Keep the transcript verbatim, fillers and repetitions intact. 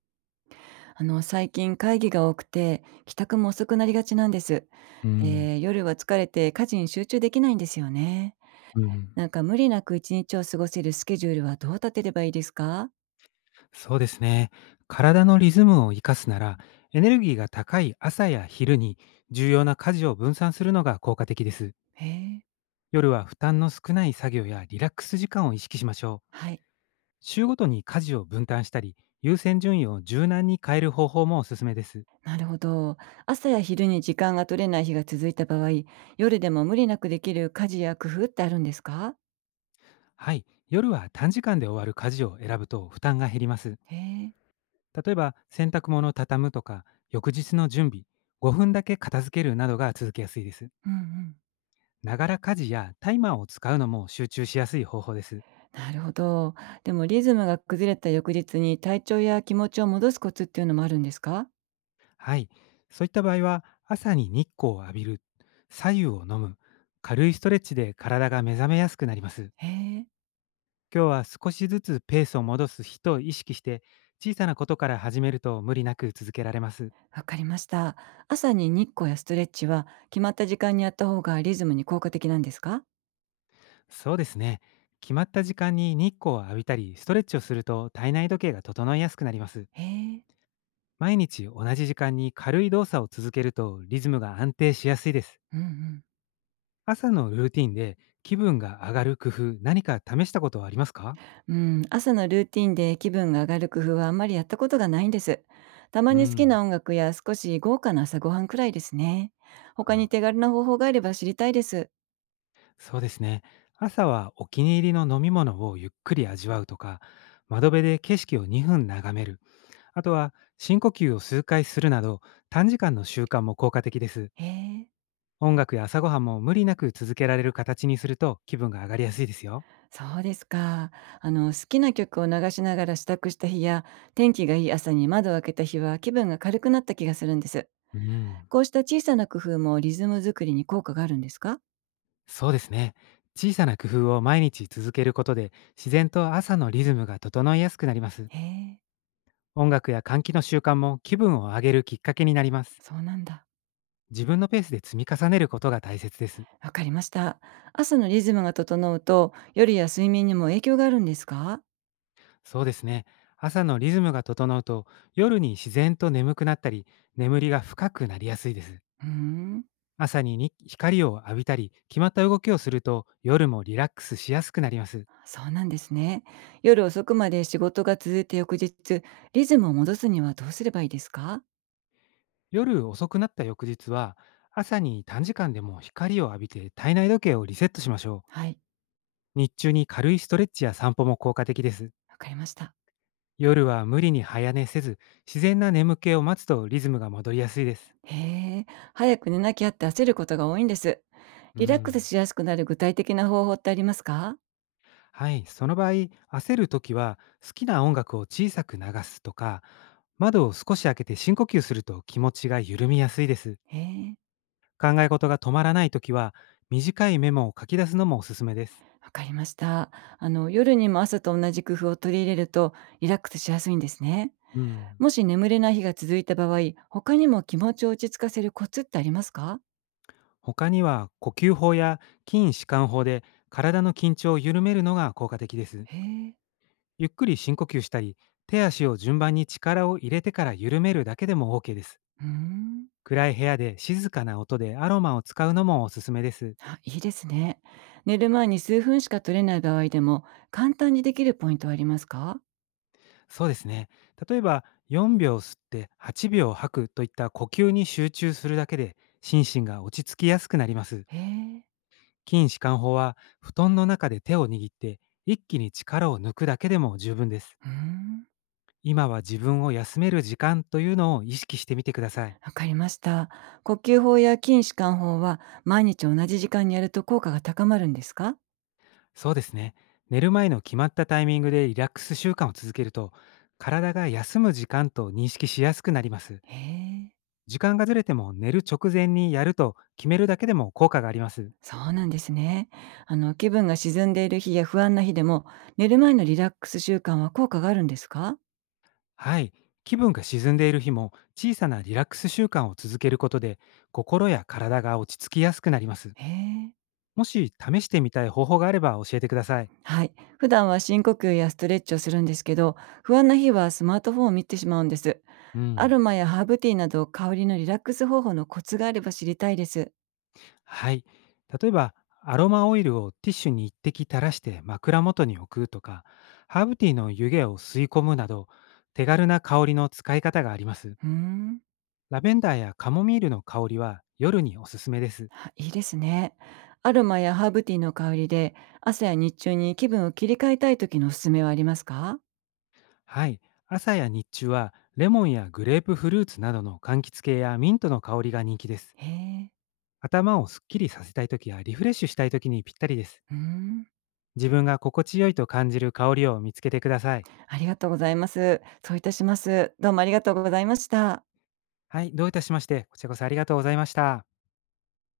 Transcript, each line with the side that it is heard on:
right: あの、最近会議が多くて、帰宅も遅くなりがちなんです。
left: うん、
right: で、夜は疲れて家事に集中できないんですよね。
left: うん、
right: なんか無理なく一日を過ごせるスケジュールはどう立てればいいですか？
left: そうですね。体のリズムを生かすなら、エネルギーが高い朝や昼に重要な家事を分散するのが効果的です。
right: へえ、
left: 夜は負担の少ない作業やリラックス時間を意識しましょう。
right: はい。
left: 週ごとに家事を分担したり、優先順位を柔軟に変える方法もおすすめです。
right: なるほど。朝や昼に時間が取れない日が続いた場合、夜でも無理なくできる家事や工夫ってあるんですか？
left: はい、夜は短時間で終わる家事を選ぶと負担が減ります。
right: へえ、
left: 例えば、洗濯物を畳むとか、翌日の準備、ごふんだけ片付けるなどが続けやすいです。
right: うんうん。
left: ながら家事やタイマーを使うのも集中しやすい方法です。
right: なるほど。でもリズムが崩れた翌日に体調や気持ちを戻すコツっていうのもあるんですか？
left: はい。そういった場合は、朝に日光を浴びる、左右を飲む、軽いストレッチで体が目覚めやすくなります。
right: へえ。
left: 今日は少しずつペースを戻す日と意識して、小さなことから始めると無理なく続けられます。
right: わかりました。朝に日光やストレッチは決まった時間にやった方がリズムに効果的なんですか？
left: そうですね。決まった時間に日光を浴びたり、ストレッチをすると体内時計が整いやすくなります。
right: へえ。
left: 毎日同じ時間に軽い動作を続けるとリズムが安定しやすいです。
right: うんうん。
left: 朝のルーティンで気分が上がる工夫、何か試したことはありますか？
right: うん、朝のルーティンで気分が上がる工夫はあんまりやったことがないんです。たま
left: う
right: に好き
left: ん。な
right: な音楽や少し豪華な朝ごはんくらいですね。
left: るほ
right: 他に
left: ど、
right: 手軽な方法があれば知りたいです。
left: そうですね。朝はお気に入りの飲み物をゆっくり味わうとか、窓辺で景色をにふん眺める、あとは深呼吸を数回するなど、短時間の習慣も効果的です。
right: へえ。
left: 音楽や朝ごはんも無理なく続けられる形にすると気分が上がりやすいですよ。
right: そうですか。あの、好きな曲を流しながら支度した日や、天気がいい朝に窓を開けた日は気分が軽くなった気がするんです。
left: うん。
right: こうした小さな工夫もリズム作りに効果があるんですか？
left: そうですね。小さな工夫を毎日続けることで、自然と朝のリズムが整いやすくなります。
right: へえ、
left: 音楽や換気の習慣も気分を上げるきっかけになります。
right: そうなんだ。
left: 自分のペースで積み重ねることが大切です。
right: わかりました。朝のリズムが整うと、夜や睡眠にも影響があるんですか？
left: そうですね。朝のリズムが整うと、夜に自然と眠くなったり、眠りが深くなりやすいです。
right: うーん、
left: 朝にに光を浴びたり決まった動きをすると、夜もリラックスしやすくなります。
right: そうなんですね。夜遅くまで仕事が続いて翌日、リズムを戻すにはどうすればいいですか？
left: 夜遅くなった翌日は、朝に短時間でも光を浴びて体内時計をリセットしましょう。
right: はい、
left: 日中に軽いストレッチや散歩も効果的です。
right: わかりました。
left: 夜は無理に早寝せず、自然な眠気を待つとリズムが戻りやすいです。
right: へえ、早く寝なきゃって焦ることが多いんです。
left: う
right: リラックス
left: ん。
right: しやすくなる具体的な方法ってありますか？
left: はい、その場合、焦るときは好きな音楽を小さく流すとか、窓を少し開けて深呼吸すると気持ちが緩みやすいです。
right: へえ。
left: 考え事が止まらないときは、短いメモを書き出すのもおすすめです。
right: わかりました。あの、夜にも朝と同じ工夫を取り入れるとリラックスしやすいんですね。
left: うん。
right: もし眠れない日が続いた場合、他にも気持ちを落ち着かせるコツってありますか？
left: 他には呼吸法や筋弛緩法で体の緊張を緩めるのが効果的です。
right: へえ。
left: ゆっくり深呼吸したり、手足を順番に力を入れてから緩めるだけでも OK です。
right: うーん。
left: 暗い部屋で静かな音でアロマを使うのもおすすめです。
right: あ、いいですね。寝る前に数分しか取れない場合でも、簡単にできるポイントはありますか？
left: そうですね。例えば、よんびょう吸ってはちびょう吐くといった呼吸に集中するだけで心身が落ち着きやすくなります。
right: へえ。
left: 筋弛緩法は布団の中で手を握って一気に力を抜くだけでも十分です。
right: うーん。
left: 今は自分を休める時間というのを意識してみてください。
right: わかりました。呼吸法や筋弛緩法は毎日同じ時間にやると効果が高まるんですか？
left: そうですね。寝る前の決まったタイミングでリラックス習慣を続けると、体が休む時間と認識しやすくなります。
right: へえ。
left: 時間がずれても、寝る直前にやると決めるだけでも効果があります。
right: そうなんですね。あの、気分が沈んでいる日や不安な日でも、寝る前のリラックス習慣は効果があるんですか？
left: はい。気分が沈んでいる日も、小さなリラックス習慣を続けることで、心や体が落ち着きやすくなります。
right: へえ。
left: もし試してみたい方法があれば教えてください。
right: はい。普段は深呼吸やストレッチをするんですけど、不安な日はスマートフォンを見てしまうんです。
left: う
right: ア
left: ん。
right: ロマやハーブティーなど香りのリラックス方法のコツがあれば知りたいです。
left: はい。例えば、アロマオイルをティッシュに一滴垂らして枕元に置くとか、ハーブティーの湯気を吸い込むなど、手軽な香りの使い方があります。
right: うーん。
left: ラベンダーやカモミールの香りは夜におすすめです。
right: あいいですね。アロマやハーブティーの香りで、朝や日中に気分を切り替えたい時のおすすめはありますか？
left: はい。朝や日中はレモンやグレープフルーツなどの柑橘系やミントの香りが人気です。
right: へえ。
left: 頭をすっきりさせたい時やリフレッシュしたい時にぴったりです。
right: うーん。
left: 自分が心地よいと感じる香りを見つけてください。
right: ありがとうございます。そういたします。どうもありがとうございました。
left: はい、どういたしまして、こちらこそありがとうございました。